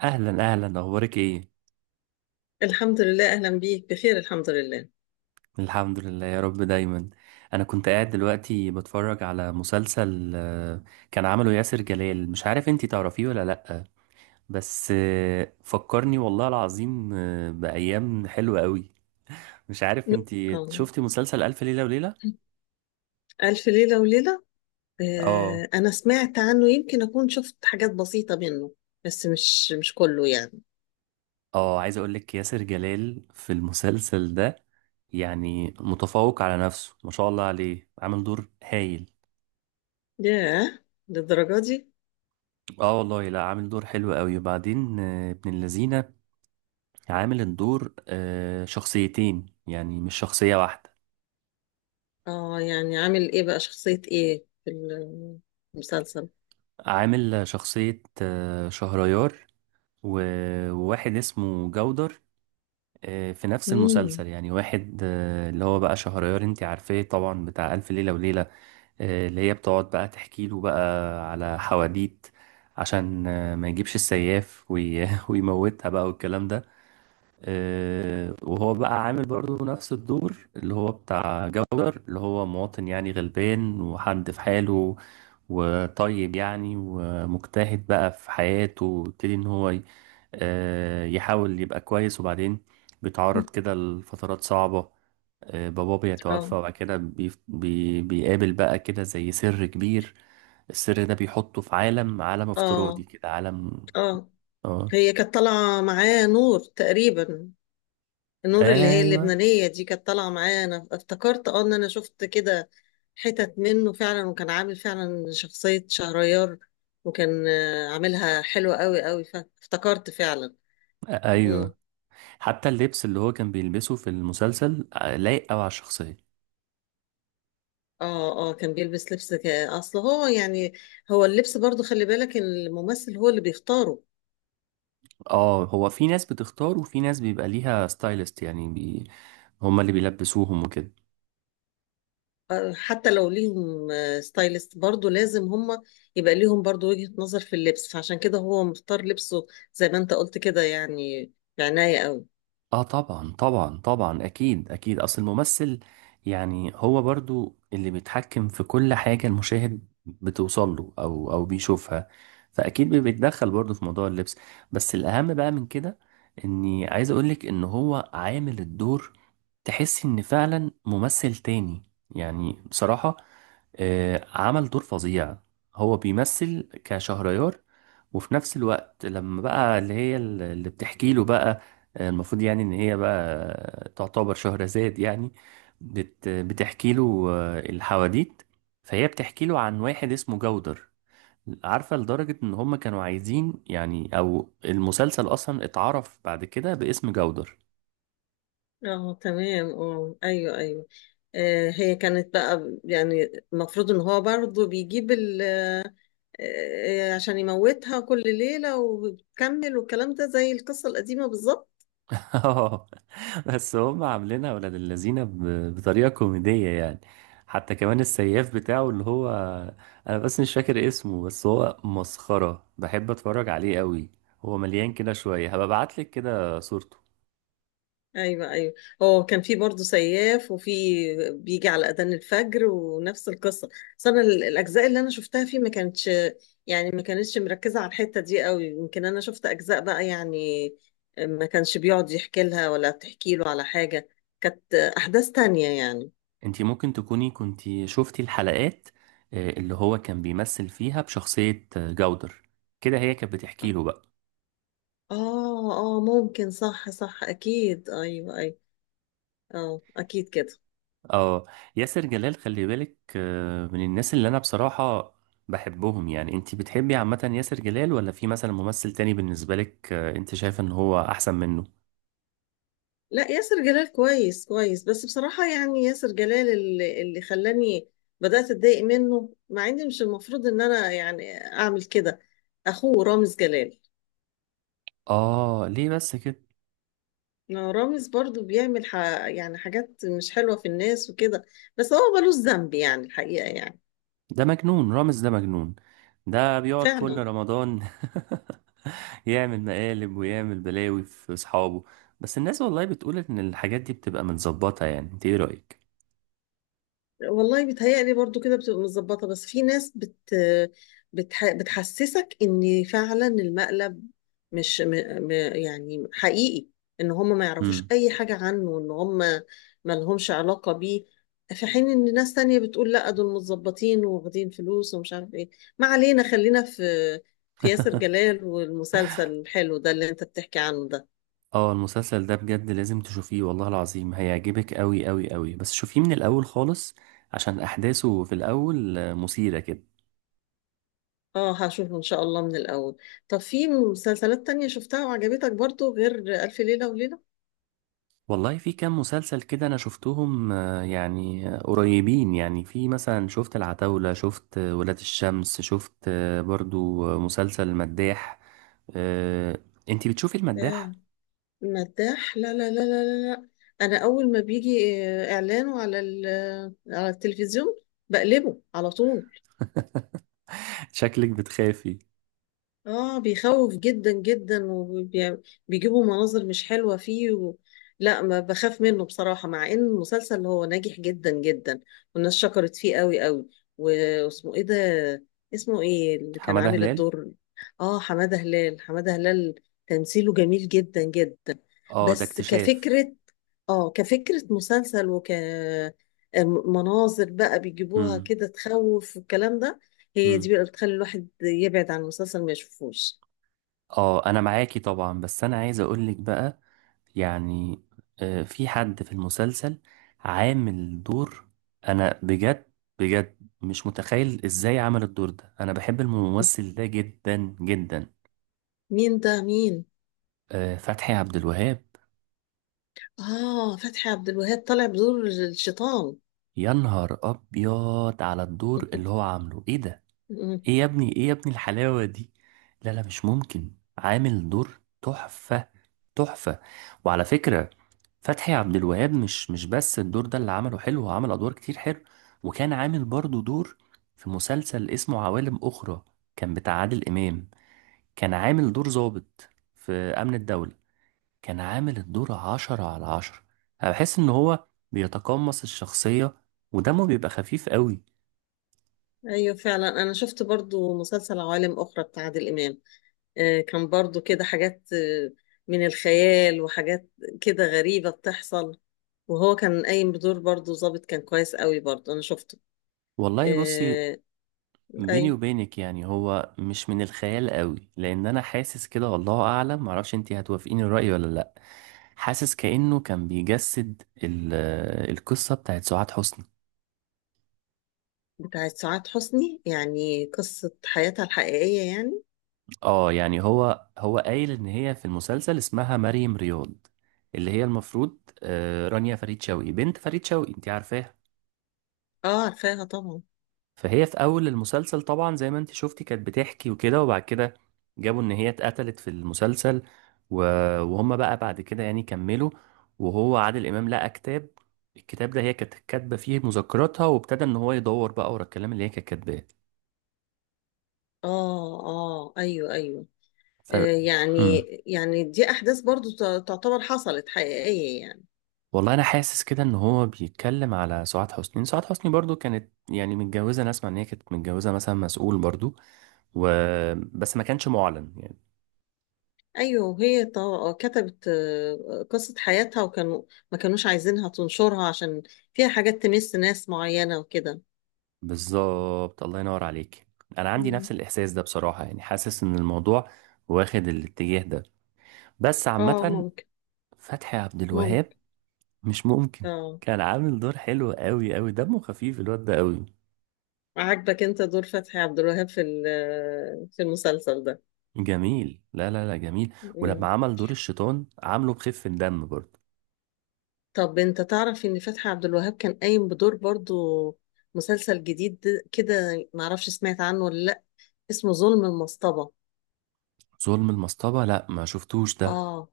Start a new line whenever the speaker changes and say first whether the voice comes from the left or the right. right: اهلا اهلا، اخبارك ايه؟
left: الحمد لله، أهلا بيك، بخير الحمد لله.
right: الحمد لله يا رب دايما. انا كنت قاعد دلوقتي بتفرج على مسلسل، كان عمله ياسر جلال. مش عارف انتي تعرفيه ولا لأ. بس فكرني والله العظيم بأيام حلوة قوي. مش عارف
left: م-
right: انتي
left: آه.
right: شفتي مسلسل ألف ليلة وليلة؟
left: ألف ليلة وليلة.
right: اه.
left: أنا سمعت عنه، يمكن أكون شفت حاجات بسيطة منه، بس مش كله يعني.
right: اه عايز اقولك ياسر جلال في المسلسل ده يعني متفوق على نفسه، ما شاء الله عليه، عامل دور هايل.
left: ياه، للدرجة دي؟
right: اه والله، لا عامل دور حلو قوي. وبعدين ابن اللذينه عامل الدور شخصيتين يعني، مش شخصية واحدة.
left: يعني عامل إيه بقى، شخصية إيه في المسلسل؟
right: عامل شخصية شهريار و- وواحد اسمه جودر، في نفس
left: مم.
right: المسلسل. يعني واحد اللي هو بقى شهريار، انت عارفاه طبعا، بتاع ألف ليلة وليلة. اللي هي بتقعد بقى تحكي له بقى على حواديت عشان ما يجيبش السياف ويموتها بقى والكلام ده. وهو بقى عامل برضو نفس الدور اللي هو بتاع جودر، اللي هو مواطن يعني غلبان وحد في حاله وطيب يعني ومجتهد بقى في حياته. ويبتدي ان هو يحاول يبقى كويس، وبعدين بيتعرض كده لفترات صعبة. باباه بيتوفى،
left: آه.
right: وبعد كده بي بي بيقابل بقى كده زي سر كبير. السر ده بيحطه في عالم افتراضي
left: آه.
right: كده، عالم.
left: آه.
right: اه،
left: هي كانت طالعة معاه نور تقريبا، نور اللي هي
right: ايوه
left: اللبنانية دي كانت طالعة معايا، أنا افتكرت إن أنا شفت كده حتت منه فعلا، وكان عامل فعلا شخصية شهريار، وكان عاملها حلوة قوي قوي، فافتكرت فعلا. مم.
right: ايوه. حتى اللبس اللي هو كان بيلبسه في المسلسل لايق قوي على الشخصية.
left: اه، اه، كان بيلبس لبس اصل هو يعني، هو اللبس برضو خلي بالك إن الممثل هو اللي بيختاره.
right: اه، هو في ناس بتختار وفي ناس بيبقى ليها ستايلست، يعني هما اللي بيلبسوهم وكده.
left: حتى لو ليهم ستايلست، برضو لازم هم يبقى ليهم برضو وجهة نظر في اللبس، فعشان كده هو مختار لبسه زي ما انت قلت كده يعني، بعناية قوي.
right: اه طبعا طبعا طبعا، اكيد اكيد، اصل الممثل يعني هو برضو اللي بيتحكم في كل حاجة المشاهد بتوصل له، او او بيشوفها. فاكيد بيتدخل برضو في موضوع اللبس. بس الاهم بقى من كده، اني عايز اقولك ان هو عامل الدور، تحس ان فعلا ممثل تاني يعني، بصراحة. عمل دور فظيع. هو بيمثل كشهريار، وفي نفس الوقت لما بقى اللي هي اللي بتحكي له بقى، المفروض يعني ان هي بقى تعتبر شهرزاد يعني. بتحكي له الحواديت. فهي بتحكي له عن واحد اسمه جودر. عارفة، لدرجة ان هم كانوا عايزين يعني، او المسلسل اصلا اتعرف بعد كده باسم جودر.
left: اه، تمام، اه، ايوه، ايوه. هي كانت بقى، يعني المفروض ان هو برضه بيجيب ال آه، آه، عشان يموتها كل ليلة وبتكمل، والكلام ده زي القصة القديمة بالظبط.
right: اه. بس هم عاملينها ولاد اللذينه بطريقه كوميديه يعني. حتى كمان السياف بتاعه اللي هو، انا بس مش فاكر اسمه، بس هو مسخره، بحب اتفرج عليه قوي. هو مليان كده شويه. هبقى ابعتلك كده صورته.
left: ايوه، ايوه، هو كان في برضه سياف، وفي بيجي على اذان الفجر ونفس القصه. بس انا الاجزاء اللي انا شفتها فيه ما كانتش، يعني ما كانتش مركزه على الحته دي قوي، يمكن انا شفت اجزاء بقى يعني ما كانش بيقعد يحكي لها ولا بتحكي له على حاجه، كانت احداث تانية يعني.
right: انتي ممكن تكوني كنتي شفتي الحلقات اللي هو كان بيمثل فيها بشخصيه جودر. كده هي كانت بتحكي له بقى.
left: اه، اه، ممكن، صح صح، اكيد، ايوه، ايوه، اه، اكيد كده.
right: اه. ياسر جلال خلي بالك، من الناس اللي انا بصراحة بحبهم يعني. انت بتحبي عامة ياسر جلال، ولا في مثلا ممثل تاني بالنسبة لك انت شايفه ان هو احسن منه؟
left: لا، ياسر جلال كويس كويس، بس بصراحة يعني ياسر جلال اللي خلاني بدأت أتضايق منه، مع إن مش المفروض إن أنا يعني أعمل كده، أخوه رامز جلال.
right: اه ليه بس كده؟
left: ما رامز برضو بيعمل يعني حاجات مش حلوة في الناس وكده، بس هو ملوش ذنب يعني الحقيقة يعني.
right: ده مجنون، رامز ده مجنون. ده بيقعد كل
left: فعلا.
right: رمضان يعمل مقالب ويعمل بلاوي في اصحابه. بس الناس والله بتقول ان الحاجات دي بتبقى متظبطة. يعني انت ايه رأيك؟
left: والله بيتهيألي برضو كده بتبقى متظبطة، بس في ناس بتحسسك ان فعلا المقلب مش يعني حقيقي، ان هم ما يعرفوش اي حاجة عنه، ان هم ما لهمش علاقة بيه، في حين ان ناس تانية بتقول لا دول متظبطين واخدين فلوس ومش عارف ايه. ما علينا، خلينا في ياسر جلال والمسلسل الحلو ده اللي انت بتحكي عنه ده.
right: اه، المسلسل ده بجد لازم تشوفيه، والله العظيم هيعجبك قوي قوي قوي. بس شوفيه من الاول خالص، عشان احداثه في الاول مثيرة كده.
left: اه، هشوفه ان شاء الله من الاول. طب في مسلسلات تانية شفتها وعجبتك برضو غير ألف ليلة وليلة؟
right: والله في كام مسلسل كده انا شفتهم، يعني قريبين يعني، في مثلا شفت العتاولة، شفت ولاد الشمس، شفت برضو مسلسل المداح. آه، انتي بتشوفي المداح؟
left: آه. مداح؟ لا لا لا لا لا لا. انا اول ما بيجي اعلانه على على التلفزيون بقلبه على طول.
right: شكلك بتخافي.
left: اه، بيخوف جدا جدا، وبيجيبوا مناظر مش حلوة فيه لا، ما بخاف منه بصراحة، مع ان المسلسل هو ناجح جدا جدا، والناس شكرت فيه قوي قوي. واسمه ايه ده؟ اسمه ايه اللي كان
right: حمادة
left: عامل
right: هلال.
left: الدور؟ اه، حمادة هلال، حمادة هلال، تمثيله جميل جدا جدا.
right: اه ده
left: بس
right: اكتشاف.
left: كفكرة، اه كفكرة مسلسل وك آه، مناظر بقى بيجيبوها
right: امم
left: كده تخوف والكلام ده، هي دي
right: امم
left: بقى بتخلي الواحد يبعد عن المسلسل ما يشوفوش.
right: اه انا معاكي طبعا. بس انا عايز اقولك بقى يعني، في حد في المسلسل عامل دور، انا بجد بجد مش متخيل ازاي عمل الدور ده. انا بحب الممثل ده جدا جدا.
left: مين ده، مين؟
right: فتحي عبد الوهاب.
left: اه، فتحي عبد الوهاب طالع بدور الشيطان.
right: يا نهار ابيض على الدور اللي هو عامله، ايه ده! ايه يا ابني، ايه يا ابني الحلاوة دي! لا لا، مش ممكن، عامل دور تحفة، تحفة. وعلى فكرة، فتحي عبد الوهاب مش بس الدور ده اللي عمله حلو، هو عمل ادوار كتير حلو. وكان عامل برضو دور في مسلسل اسمه عوالم اخرى، كان بتاع عادل امام. كان عامل دور ضابط في امن الدولة. كان عامل الدور عشرة على عشرة. انا بحس ان هو بيتقمص الشخصية، ودمه بيبقى خفيف قوي.
left: ايوه فعلا، انا شفت برضو مسلسل عوالم اخرى بتاع عادل امام. كان برضو كده حاجات من الخيال وحاجات كده غريبة بتحصل، وهو كان قايم بدور برضو ظابط، كان كويس قوي برضو انا شفته.
right: والله بصي،
left: آه.
right: بيني
left: ايوه
right: وبينك يعني، هو مش من الخيال قوي، لان انا حاسس كده، والله اعلم، معرفش انتي هتوافقيني الرأي ولا لا. حاسس كأنه كان بيجسد القصة بتاعت سعاد حسني.
left: بتاعت سعاد حسني، يعني قصة حياتها الحقيقية يعني؟
right: اه يعني، هو قايل ان هي في المسلسل اسمها مريم رياض، اللي هي المفروض رانيا فريد شوقي، بنت فريد شوقي، انت عارفاها.
left: اه عارفاها طبعا.
right: فهي في اول المسلسل طبعا زي ما انت شفتي كانت بتحكي وكده. وبعد كده جابوا ان هي اتقتلت في المسلسل. و- وهم بقى بعد كده يعني كملوا. وهو عادل امام لقى كتاب، الكتاب ده هي كانت كاتبه فيه مذكراتها. وابتدى ان هو يدور بقى ورا الكلام اللي هي كانت كاتباه.
left: اه، اه، ايوه، ايوه.
right: طب،
left: يعني
right: مم.
left: دي احداث برضو تعتبر حصلت حقيقية يعني.
right: والله انا حاسس كده ان هو بيتكلم على سعاد حسني. سعاد حسني برضو كانت يعني متجوزه. انا اسمع ان هي كانت متجوزه مثلا مسؤول برضو، و... بس ما كانش معلن يعني.
left: ايوه، وهي كتبت قصة حياتها، وكانوا ما كانوش عايزينها تنشرها عشان فيها حاجات تمس ناس معينة وكده.
right: بالظبط، الله ينور عليك. انا عندي نفس
left: مم.
right: الاحساس ده بصراحه، يعني حاسس ان الموضوع واخد الاتجاه ده. بس
left: اه،
right: عامه،
left: ممكن،
right: فتحي عبد الوهاب
left: ممكن،
right: مش ممكن،
left: اه.
right: كان عامل دور حلو قوي قوي. دمه خفيف الواد ده قوي.
left: عاجبك انت دور فتحي عبد الوهاب في في المسلسل ده؟
right: جميل، لا لا لا، جميل. ولما
left: مم.
right: عمل دور الشيطان، عامله بخفة دم برضه.
left: طب انت تعرف ان فتحي عبد الوهاب كان قايم بدور برضو مسلسل جديد كده، معرفش سمعت عنه ولا، اسمه ظلم المصطبة.
right: ظلم المصطبة، لا ما شفتوش ده.
left: اه،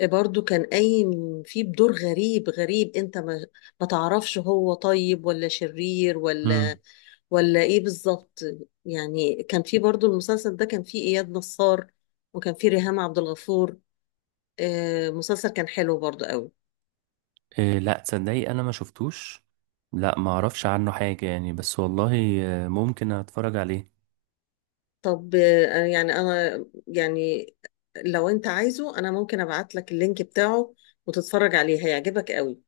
left: إيه، برضو كان قايم فيه بدور غريب غريب، انت ما تعرفش هو طيب ولا شرير ولا
right: امم
left: ولا ايه بالظبط، يعني كان فيه برضو المسلسل ده، كان فيه اياد نصار، وكان فيه ريهام عبد الغفور. مسلسل كان حلو برضو قوي.
right: إيه، لا تصدقي، انا ما شفتوش. لا، ما اعرفش عنه حاجة يعني. بس والله ممكن اتفرج عليه.
left: طب يعني انا يعني، لو انت عايزه انا ممكن ابعت لك اللينك بتاعه وتتفرج عليه هيعجبك قوي.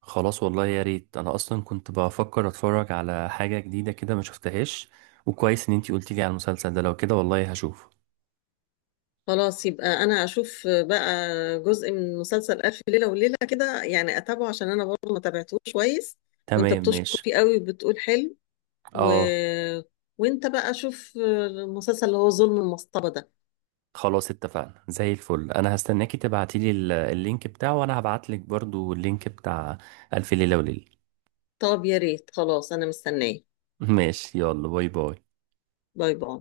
right: خلاص، والله يا ريت، انا اصلا كنت بفكر اتفرج على حاجة جديدة كده ما شفتهاش. وكويس ان انتي قلتي لي على المسلسل ده. لو كده، والله هشوفه.
left: خلاص، يبقى انا اشوف بقى جزء من مسلسل الف ليله وليله كده يعني اتابعه، عشان انا برضه ما تابعتوش كويس، وانت
right: تمام
left: بتشكر
right: ماشي.
left: فيه قوي وبتقول حلو و...
right: اه.
left: وانت بقى شوف المسلسل اللي هو ظلم المصطبه ده.
right: خلاص اتفقنا زي الفل. انا هستناكي تبعتي لي اللينك بتاعه، وانا هبعت لك برضو اللينك بتاع الف ليلة وليلة.
left: طب يا ريت، خلاص انا مستنيه.
right: ماشي، يلا باي باي.
left: باي باي.